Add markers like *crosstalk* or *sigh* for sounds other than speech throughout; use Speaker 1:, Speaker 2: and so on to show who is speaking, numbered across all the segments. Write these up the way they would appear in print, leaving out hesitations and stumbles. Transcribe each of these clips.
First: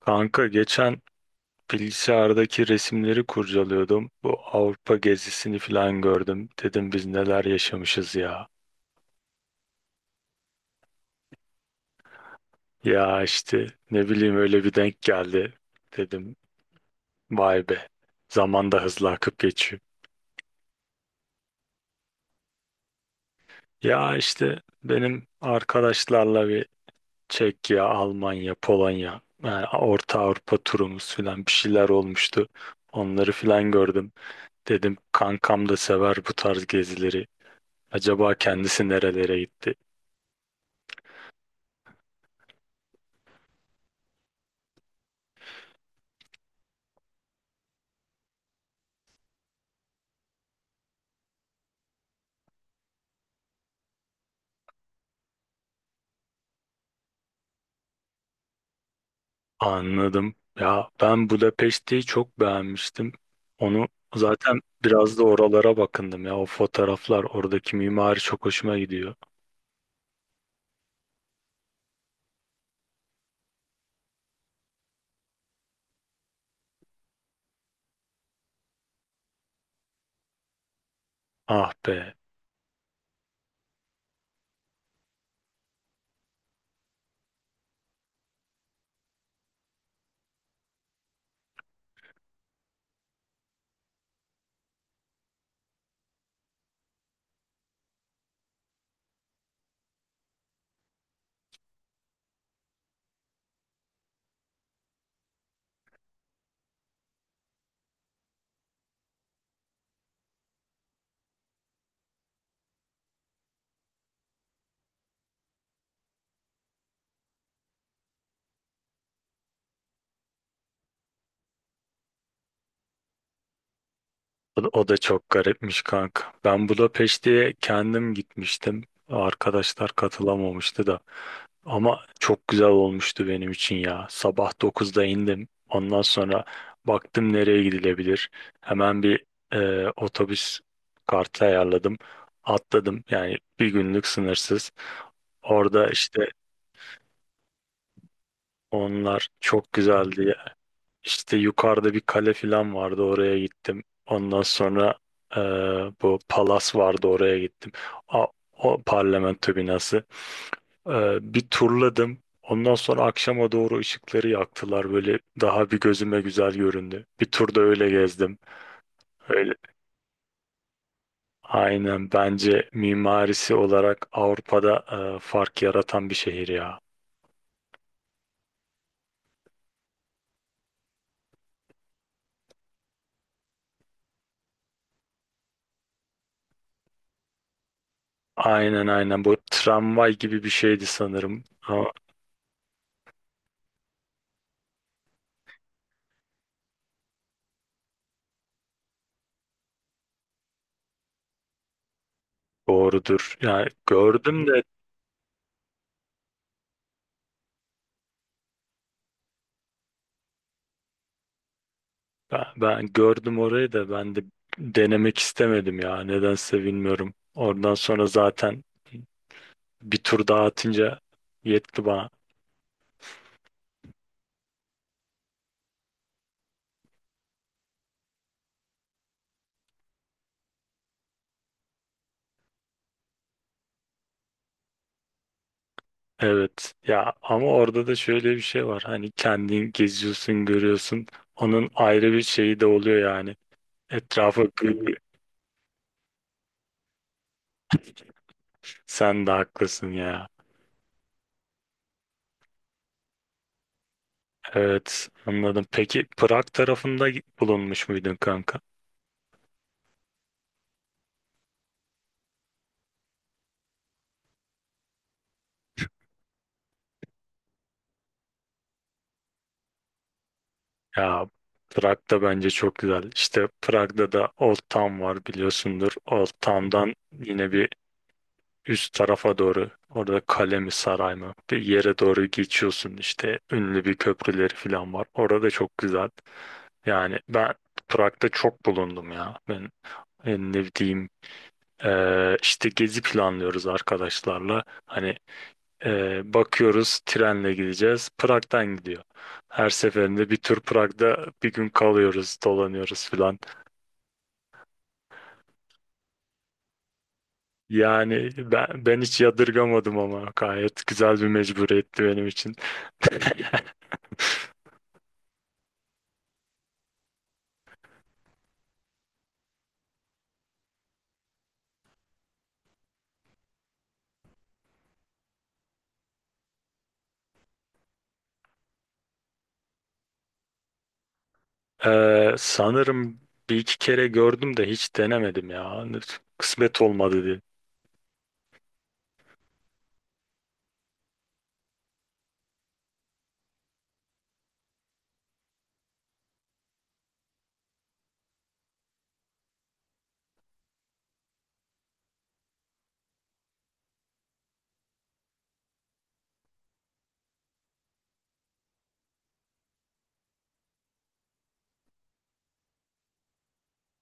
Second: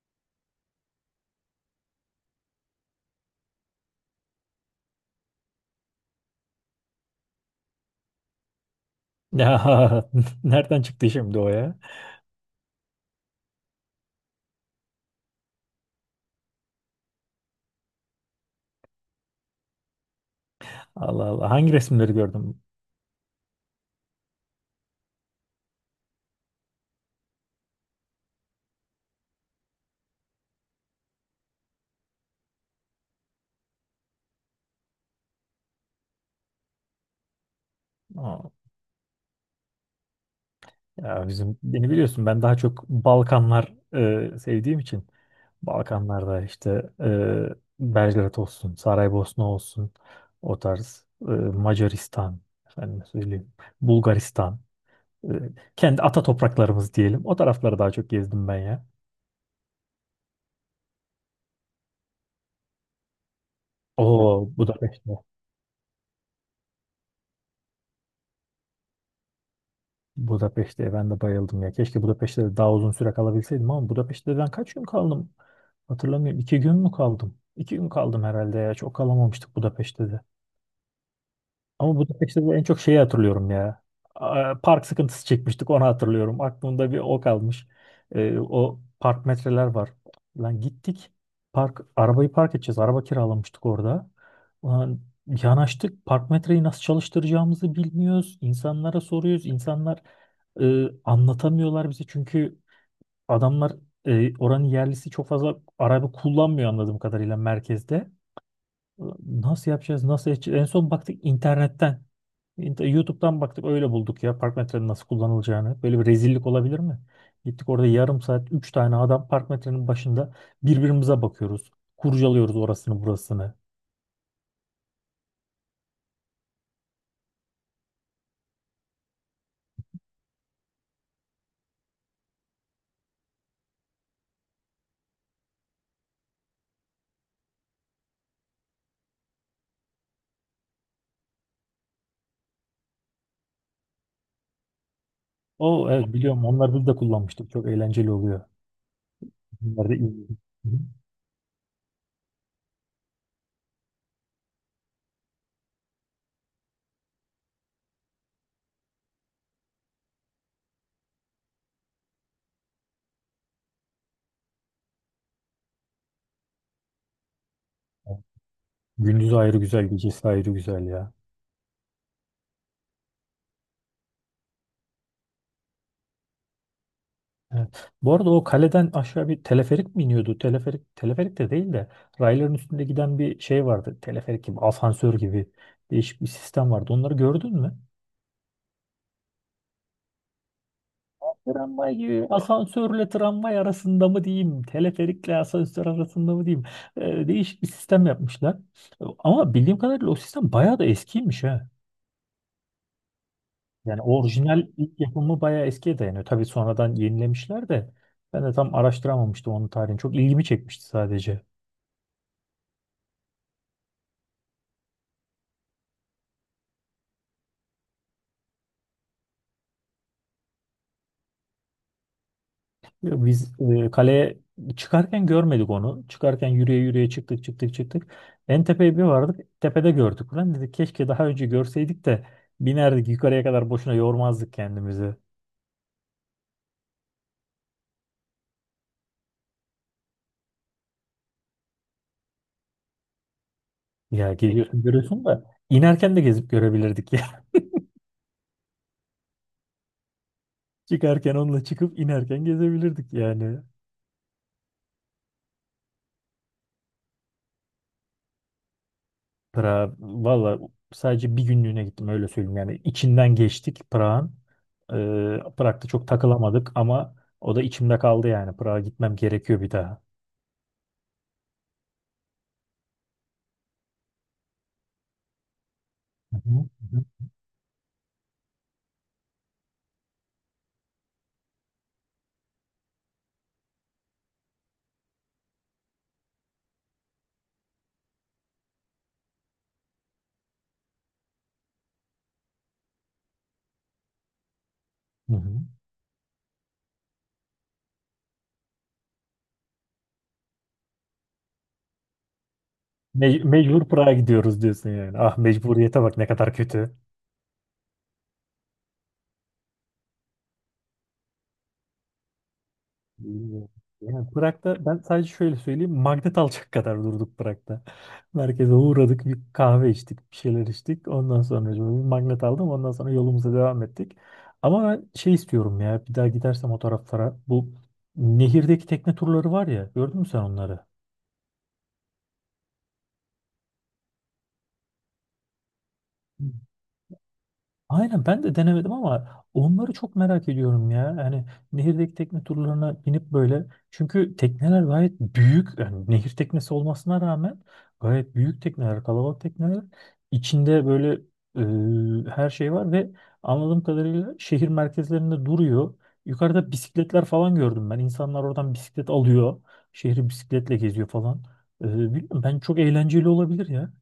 Speaker 1: Kanka geçen bilgisayardaki resimleri kurcalıyordum. Bu Avrupa gezisini falan gördüm. Dedim biz neler yaşamışız ya.
Speaker 2: Ya *laughs* nereden çıktı şimdi o ya?
Speaker 1: Ya işte ne bileyim öyle bir denk geldi. Dedim vay be. Zaman da hızlı akıp geçiyor.
Speaker 2: Allah Allah. Hangi resimleri gördüm?
Speaker 1: Ya işte benim arkadaşlarla bir Çekya, Almanya, Polonya, yani Orta Avrupa turumuz falan bir şeyler olmuştu. Onları falan gördüm. Dedim kankam da sever bu tarz gezileri. Acaba
Speaker 2: Aa,
Speaker 1: kendisi nerelere gitti?
Speaker 2: Ya bizim, beni biliyorsun, ben daha çok Balkanlar, sevdiğim için Balkanlarda işte, e, Belgrad olsun, Saraybosna olsun, o tarz, Macaristan, efendim söyleyeyim, Bulgaristan, e, kendi ata topraklarımız diyelim. O tarafları daha çok gezdim ben ya.
Speaker 1: Anladım. Ya ben Budapeşte'yi çok beğenmiştim. Onu
Speaker 2: Oo,
Speaker 1: zaten biraz
Speaker 2: Budapeşte.
Speaker 1: da oralara bakındım ya. O fotoğraflar, oradaki mimari çok hoşuma gidiyor.
Speaker 2: Budapeşte'ye ben de bayıldım ya. Keşke Budapeşte'de de daha uzun süre kalabilseydim, ama Budapeşte'de ben kaç gün kaldım? Hatırlamıyorum. 2 gün mü kaldım? 2 gün kaldım herhalde ya. Çok kalamamıştık Budapeşte'de.
Speaker 1: Ah
Speaker 2: Ama
Speaker 1: be.
Speaker 2: Budapeşte'de en çok şeyi hatırlıyorum ya. Park sıkıntısı çekmiştik, onu hatırlıyorum. Aklımda bir o kalmış. O park metreler var. Lan gittik. Park, arabayı park edeceğiz. Araba kiralamıştık orada. Ulan, yanaştık. Park metreyi nasıl çalıştıracağımızı bilmiyoruz. İnsanlara soruyoruz. İnsanlar anlatamıyorlar bize, çünkü adamlar, oranın yerlisi çok fazla araba kullanmıyor anladığım kadarıyla merkezde. Nasıl yapacağız? Nasıl edeceğiz? En son baktık internetten. YouTube'dan baktık, öyle bulduk ya park metrenin nasıl kullanılacağını. Böyle bir rezillik olabilir mi? Gittik orada yarım saat 3 tane adam park metrenin başında birbirimize bakıyoruz. Kurcalıyoruz orasını burasını.
Speaker 1: O da, o da çok garipmiş kanka. Ben Budapeşte'ye kendim gitmiştim. Arkadaşlar katılamamıştı da. Ama çok güzel olmuştu benim için ya. Sabah dokuzda indim. Ondan sonra baktım nereye gidilebilir. Hemen bir otobüs kartı ayarladım. Atladım. Yani bir günlük sınırsız. Orada
Speaker 2: O, evet,
Speaker 1: işte
Speaker 2: biliyorum, onlar biz de kullanmıştık. Çok eğlenceli oluyor.
Speaker 1: onlar çok
Speaker 2: Bunlar da
Speaker 1: güzeldi
Speaker 2: iyi.
Speaker 1: ya.
Speaker 2: Hı hı.
Speaker 1: İşte yukarıda bir kale falan vardı. Oraya gittim. Ondan sonra e, bu palas vardı. Oraya gittim. A- O parlamento binası. Bir turladım. Ondan sonra akşama doğru ışıkları yaktılar. Böyle daha bir gözüme güzel göründü. Bir turda öyle gezdim.
Speaker 2: Gündüz
Speaker 1: Öyle.
Speaker 2: ayrı güzel, gecesi ayrı güzel ya.
Speaker 1: Aynen bence mimarisi olarak Avrupa'da fark yaratan bir şehir ya.
Speaker 2: Evet. Bu arada o kaleden aşağı bir teleferik mi iniyordu? Teleferik, teleferik de değil de rayların üstünde giden bir şey vardı. Teleferik gibi, asansör gibi, değişik bir sistem vardı. Onları gördün mü?
Speaker 1: Aynen aynen, bu tramvay gibi bir şeydi sanırım. Ama
Speaker 2: Tramvay, asansörle tramvay arasında mı diyeyim? Teleferikle asansör arasında mı diyeyim? Değişik bir sistem yapmışlar. Ama bildiğim kadarıyla o sistem bayağı da eskiymiş ha.
Speaker 1: doğrudur. Yani
Speaker 2: Yani
Speaker 1: gördüm de
Speaker 2: orijinal ilk yapımı bayağı eskiye dayanıyor. Tabii sonradan yenilemişler de ben de tam araştıramamıştım onun tarihini. Çok ilgimi çekmişti sadece.
Speaker 1: ben gördüm orayı da, ben de denemek istemedim ya. Nedense bilmiyorum. Oradan sonra zaten bir tur daha atınca yetti bana.
Speaker 2: Ya biz, kaleye çıkarken görmedik onu. Çıkarken yürüye yürüye çıktık çıktık çıktık. En tepeye bir vardık. Tepede gördük. Lan dedik keşke daha önce görseydik de binerdik yukarıya kadar, boşuna yormazdık kendimizi.
Speaker 1: Evet ya, ama orada da şöyle bir şey var, hani kendin geziyorsun görüyorsun, onun ayrı bir şeyi de oluyor yani,
Speaker 2: Ya
Speaker 1: etrafı
Speaker 2: geliyorsun
Speaker 1: gri.
Speaker 2: görüyorsun da inerken de gezip görebilirdik ya. *laughs*
Speaker 1: Sen de haklısın ya.
Speaker 2: Çıkarken onunla çıkıp inerken gezebilirdik yani.
Speaker 1: Evet, anladım. Peki Prag tarafında bulunmuş muydun kanka?
Speaker 2: Prag, valla sadece bir günlüğüne gittim, öyle söyleyeyim yani. İçinden geçtik Prag'ın. Prag'da çok takılamadık, ama o da içimde kaldı yani. Prag'a gitmem gerekiyor bir daha.
Speaker 1: Ya Prag da bence çok güzel. İşte Prag'da da Old Town var, biliyorsundur. Old
Speaker 2: Hı hı,
Speaker 1: Town'dan
Speaker 2: hı hı,
Speaker 1: yine bir üst tarafa doğru, orada kale mi saray mı bir yere doğru geçiyorsun. İşte ünlü bir köprüleri falan var, orada da çok güzel. Yani ben Prag'da çok bulundum ya. Ben ne diyeyim, işte gezi planlıyoruz arkadaşlarla. Hani
Speaker 2: hı hı.
Speaker 1: bakıyoruz trenle gideceğiz. Prag'dan gidiyor. Her seferinde bir tur Prag'da bir gün kalıyoruz, dolanıyoruz filan.
Speaker 2: Mecbur Prag'a gidiyoruz diyorsun yani. Ah, mecburiyete bak ne kadar kötü.
Speaker 1: Yani ben hiç yadırgamadım, ama gayet güzel bir mecburiyetti benim için. *laughs*
Speaker 2: Yani Prag'da ben sadece şöyle söyleyeyim. Magnet alacak kadar durduk Prag'da. *laughs* Merkeze uğradık, bir kahve içtik, bir şeyler içtik. Ondan sonra bir magnet aldım. Ondan sonra yolumuza devam ettik. Ama ben şey istiyorum ya. Bir daha gidersem o taraflara, bu nehirdeki tekne turları var ya. Gördün mü sen onları?
Speaker 1: Sanırım bir iki kere gördüm de hiç denemedim ya. Hani kısmet olmadı diye.
Speaker 2: Aynen, ben de denemedim, ama onları çok merak ediyorum ya. Yani nehirdeki tekne turlarına binip böyle. Çünkü tekneler gayet büyük. Yani nehir teknesi olmasına rağmen gayet büyük tekneler, kalabalık tekneler. İçinde böyle her şey var ve anladığım kadarıyla şehir merkezlerinde duruyor. Yukarıda bisikletler falan gördüm ben. İnsanlar oradan bisiklet alıyor. Şehri bisikletle geziyor falan. E, bilmiyorum, ben çok eğlenceli olabilir ya.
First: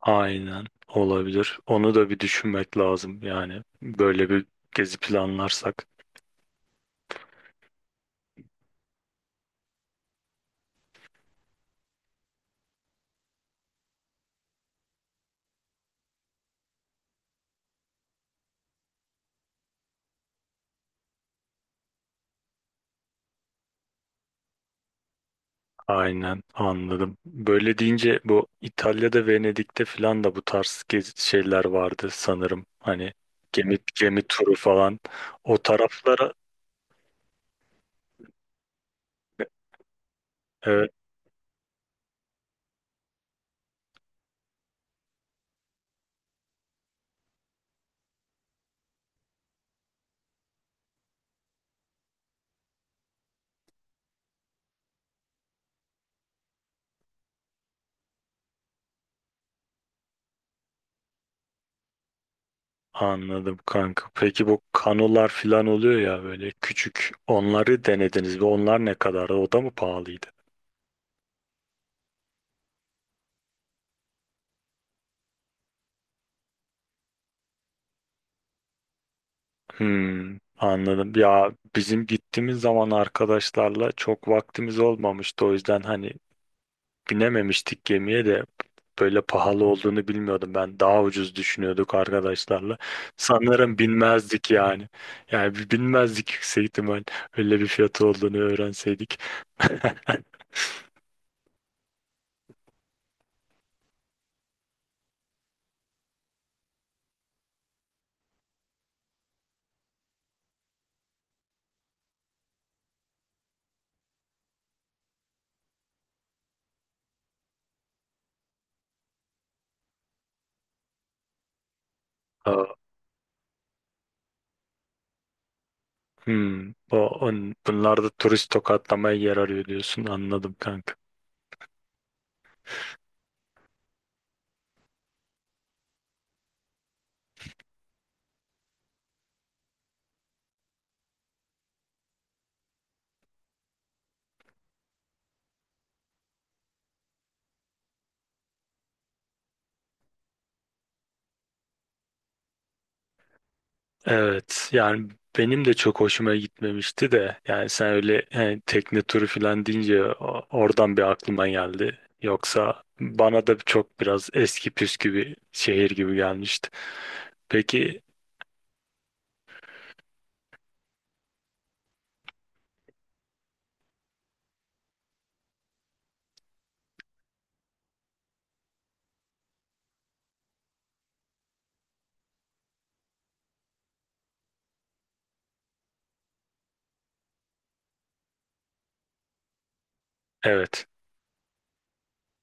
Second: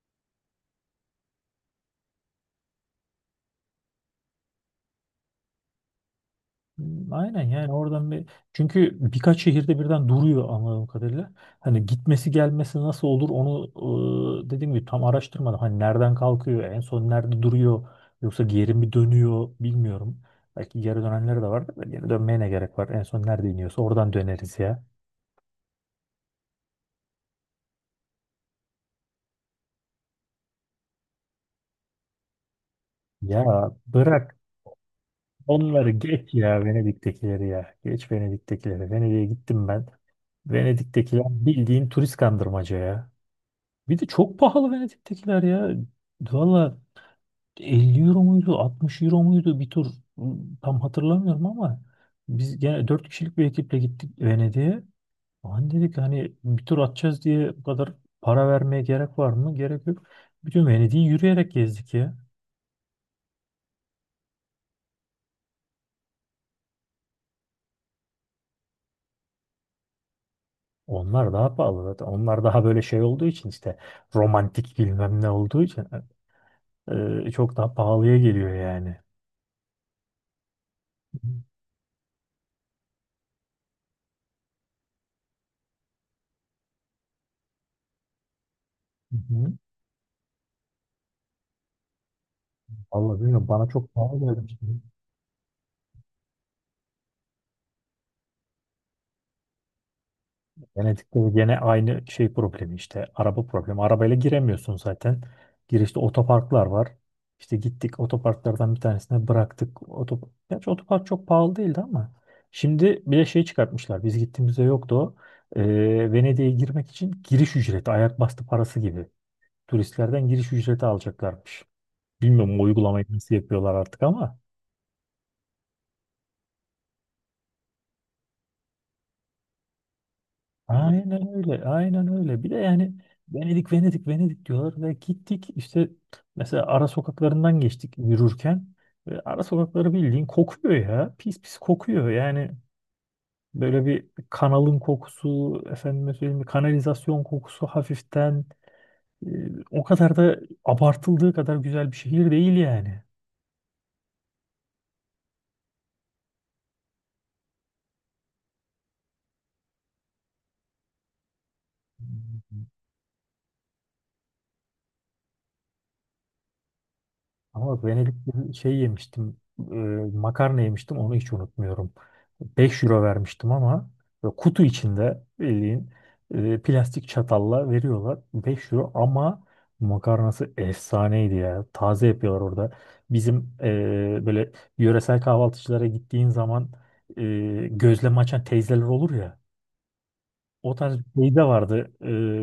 Speaker 1: Aynen, olabilir. Onu da bir düşünmek lazım yani, böyle bir gezi planlarsak.
Speaker 2: Hmm, aynen, yani oradan bir, çünkü birkaç şehirde birden duruyor anladığım kadarıyla. Hani gitmesi gelmesi nasıl olur onu, dediğim gibi, tam araştırmadım. Hani nereden kalkıyor, en son nerede duruyor, yoksa geri mi dönüyor, bilmiyorum. Belki geri dönenleri de vardır da geri dönmeye ne gerek var, en son nerede iniyorsa oradan döneriz ya.
Speaker 1: Aynen, anladım. Böyle deyince bu İtalya'da Venedik'te falan da bu tarz gezi şeyler vardı sanırım. Hani
Speaker 2: Ya
Speaker 1: gemi, gemi
Speaker 2: bırak
Speaker 1: turu falan. O
Speaker 2: onları,
Speaker 1: taraflara
Speaker 2: geç ya Venedik'tekileri, ya geç Venedik'tekileri. Venedik'e gittim ben.
Speaker 1: evet,
Speaker 2: Venedik'tekiler bildiğin turist kandırmaca ya. Bir de çok pahalı Venedik'tekiler ya. Valla 50 euro muydu, 60 euro muydu bir tur, tam hatırlamıyorum, ama biz gene 4 kişilik bir ekiple gittik Venedik'e. Lan dedik hani bir tur atacağız diye bu kadar para vermeye gerek var mı? Gerek yok. Bütün Venedik'i yürüyerek gezdik ya.
Speaker 1: anladım kanka. Peki bu kanolar falan oluyor ya, böyle küçük. Onları denediniz? Ve onlar ne kadardı? O da mı pahalıydı?
Speaker 2: Onlar daha pahalı zaten. Onlar daha böyle şey olduğu için işte, romantik bilmem ne olduğu için, çok daha pahalıya geliyor yani.
Speaker 1: Hmm, anladım. Ya bizim gittiğimiz zaman arkadaşlarla çok vaktimiz olmamıştı. O yüzden hani binememiştik gemiye de,
Speaker 2: Hı
Speaker 1: böyle
Speaker 2: hı.
Speaker 1: pahalı olduğunu bilmiyordum ben. Daha ucuz düşünüyorduk arkadaşlarla.
Speaker 2: Vallahi bilmiyorum, bana
Speaker 1: Sanırım
Speaker 2: çok pahalı
Speaker 1: binmezdik
Speaker 2: geldi.
Speaker 1: yani. Yani binmezdik yüksek ihtimal. Öyle bir fiyatı olduğunu öğrenseydik. *laughs*
Speaker 2: Venedik'te de gene aynı şey problemi işte. Araba problemi. Arabayla giremiyorsun zaten. Girişte otoparklar var. İşte gittik otoparklardan bir tanesine bıraktık. Gerçi otopark çok pahalı değildi ama. Şimdi bir de şey çıkartmışlar. Biz gittiğimizde yoktu o. Venedik'e girmek için giriş ücreti, ayak bastı parası gibi. Turistlerden giriş ücreti alacaklarmış. Bilmiyorum bu
Speaker 1: Aa,
Speaker 2: uygulamayı nasıl yapıyorlar artık ama.
Speaker 1: hmm, bunlar da turist tokatlamaya yer arıyor diyorsun. Anladım kanka.
Speaker 2: Aynen öyle, aynen öyle. Bir de yani Venedik, Venedik, Venedik diyorlar ve gittik işte, mesela ara sokaklarından geçtik yürürken ve ara sokakları bildiğin kokuyor ya. Pis pis kokuyor yani, böyle bir kanalın kokusu, efendime söyleyeyim bir kanalizasyon kokusu hafiften, e, o kadar da abartıldığı kadar güzel bir şehir değil yani.
Speaker 1: Evet yani benim de çok hoşuma gitmemişti de, yani sen öyle hani tekne turu falan deyince oradan bir aklıma geldi. Yoksa bana da çok biraz eski püskü bir şehir gibi gelmişti.
Speaker 2: Ama bak,
Speaker 1: Peki
Speaker 2: Venedik'te bir şey yemiştim. e, Makarna yemiştim. Onu hiç unutmuyorum. 5 euro vermiştim ama böyle kutu içinde, bildiğin, plastik çatalla veriyorlar. 5 euro, ama makarnası efsaneydi ya. Taze yapıyorlar orada. Bizim, böyle yöresel kahvaltıcılara gittiğin zaman, e, gözleme açan teyzeler olur ya. O
Speaker 1: evet.
Speaker 2: tarz bir şey de vardı,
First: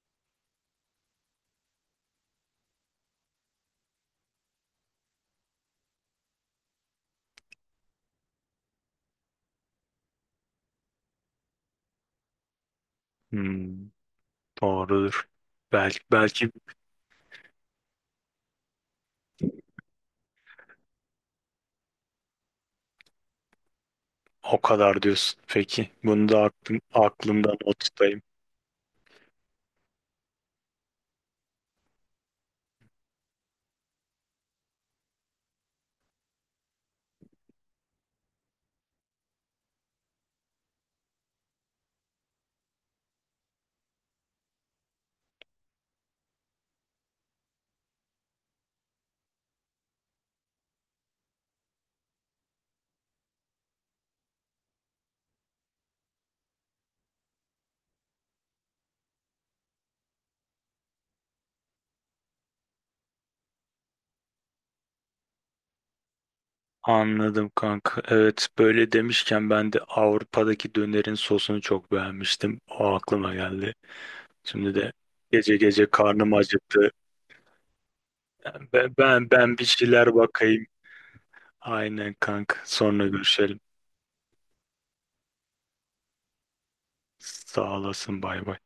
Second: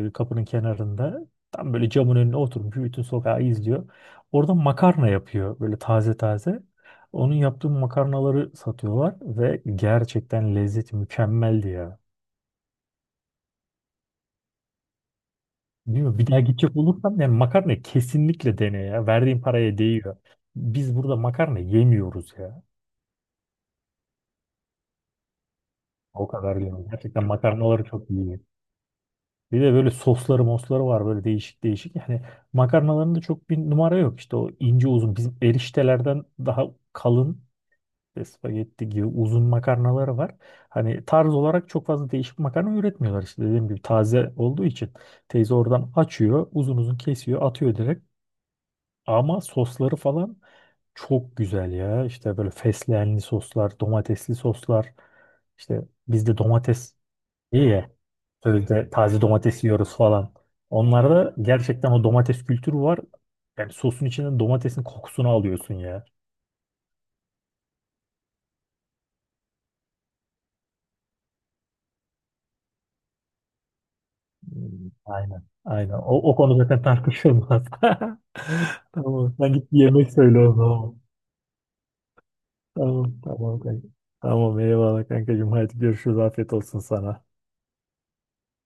Speaker 2: kapının kenarında. Tam böyle camın önüne oturmuş bütün sokağı izliyor. Orada makarna yapıyor böyle taze taze. Onun yaptığı makarnaları satıyorlar ve gerçekten lezzeti mükemmeldi ya.
Speaker 1: Hmm, doğrudur. Belki,
Speaker 2: Bilmiyorum, bir daha
Speaker 1: belki
Speaker 2: gidecek olursam yani makarna kesinlikle dene ya. Verdiğin paraya değiyor. Biz burada makarna yemiyoruz ya.
Speaker 1: o kadar diyorsun. Peki bunu
Speaker 2: O
Speaker 1: da
Speaker 2: kadar yani. Gerçekten
Speaker 1: aklımdan not
Speaker 2: makarnaları çok
Speaker 1: tutayım.
Speaker 2: iyi. Bir de böyle sosları mosları var, böyle değişik değişik. Yani makarnalarında çok bir numara yok. İşte o ince uzun bizim eriştelerden daha kalın ve spagetti gibi uzun makarnaları var. Hani tarz olarak çok fazla değişik makarna üretmiyorlar. İşte dediğim gibi taze olduğu için teyze oradan açıyor, uzun uzun kesiyor, atıyor direkt. Ama sosları falan çok güzel ya. İşte böyle fesleğenli soslar, domatesli soslar. İşte bizde domates, İyi ya. Sözde taze domates yiyoruz falan. Onlarda gerçekten o domates kültürü var. Yani sosun içinden domatesin kokusunu alıyorsun ya.
Speaker 1: Anladım kanka. Evet böyle demişken ben de Avrupa'daki dönerin sosunu çok beğenmiştim. O aklıma geldi. Şimdi
Speaker 2: Hmm.
Speaker 1: de
Speaker 2: Aynen.
Speaker 1: gece gece
Speaker 2: Aynen. O,
Speaker 1: karnım
Speaker 2: o konu zaten
Speaker 1: acıktı.
Speaker 2: tartışılmaz.
Speaker 1: Yani
Speaker 2: *laughs*
Speaker 1: Ben ben
Speaker 2: Tamam. Sen
Speaker 1: ben bir
Speaker 2: git yemek
Speaker 1: şeyler
Speaker 2: söyle o
Speaker 1: bakayım.
Speaker 2: zaman.
Speaker 1: Aynen kanka. Sonra
Speaker 2: Tamam.
Speaker 1: görüşelim.
Speaker 2: Tamam kanka. Tamam eyvallah kankacığım. Hadi görüşürüz. Afiyet olsun sana.
Speaker 1: Sağ olasın. Bay bay.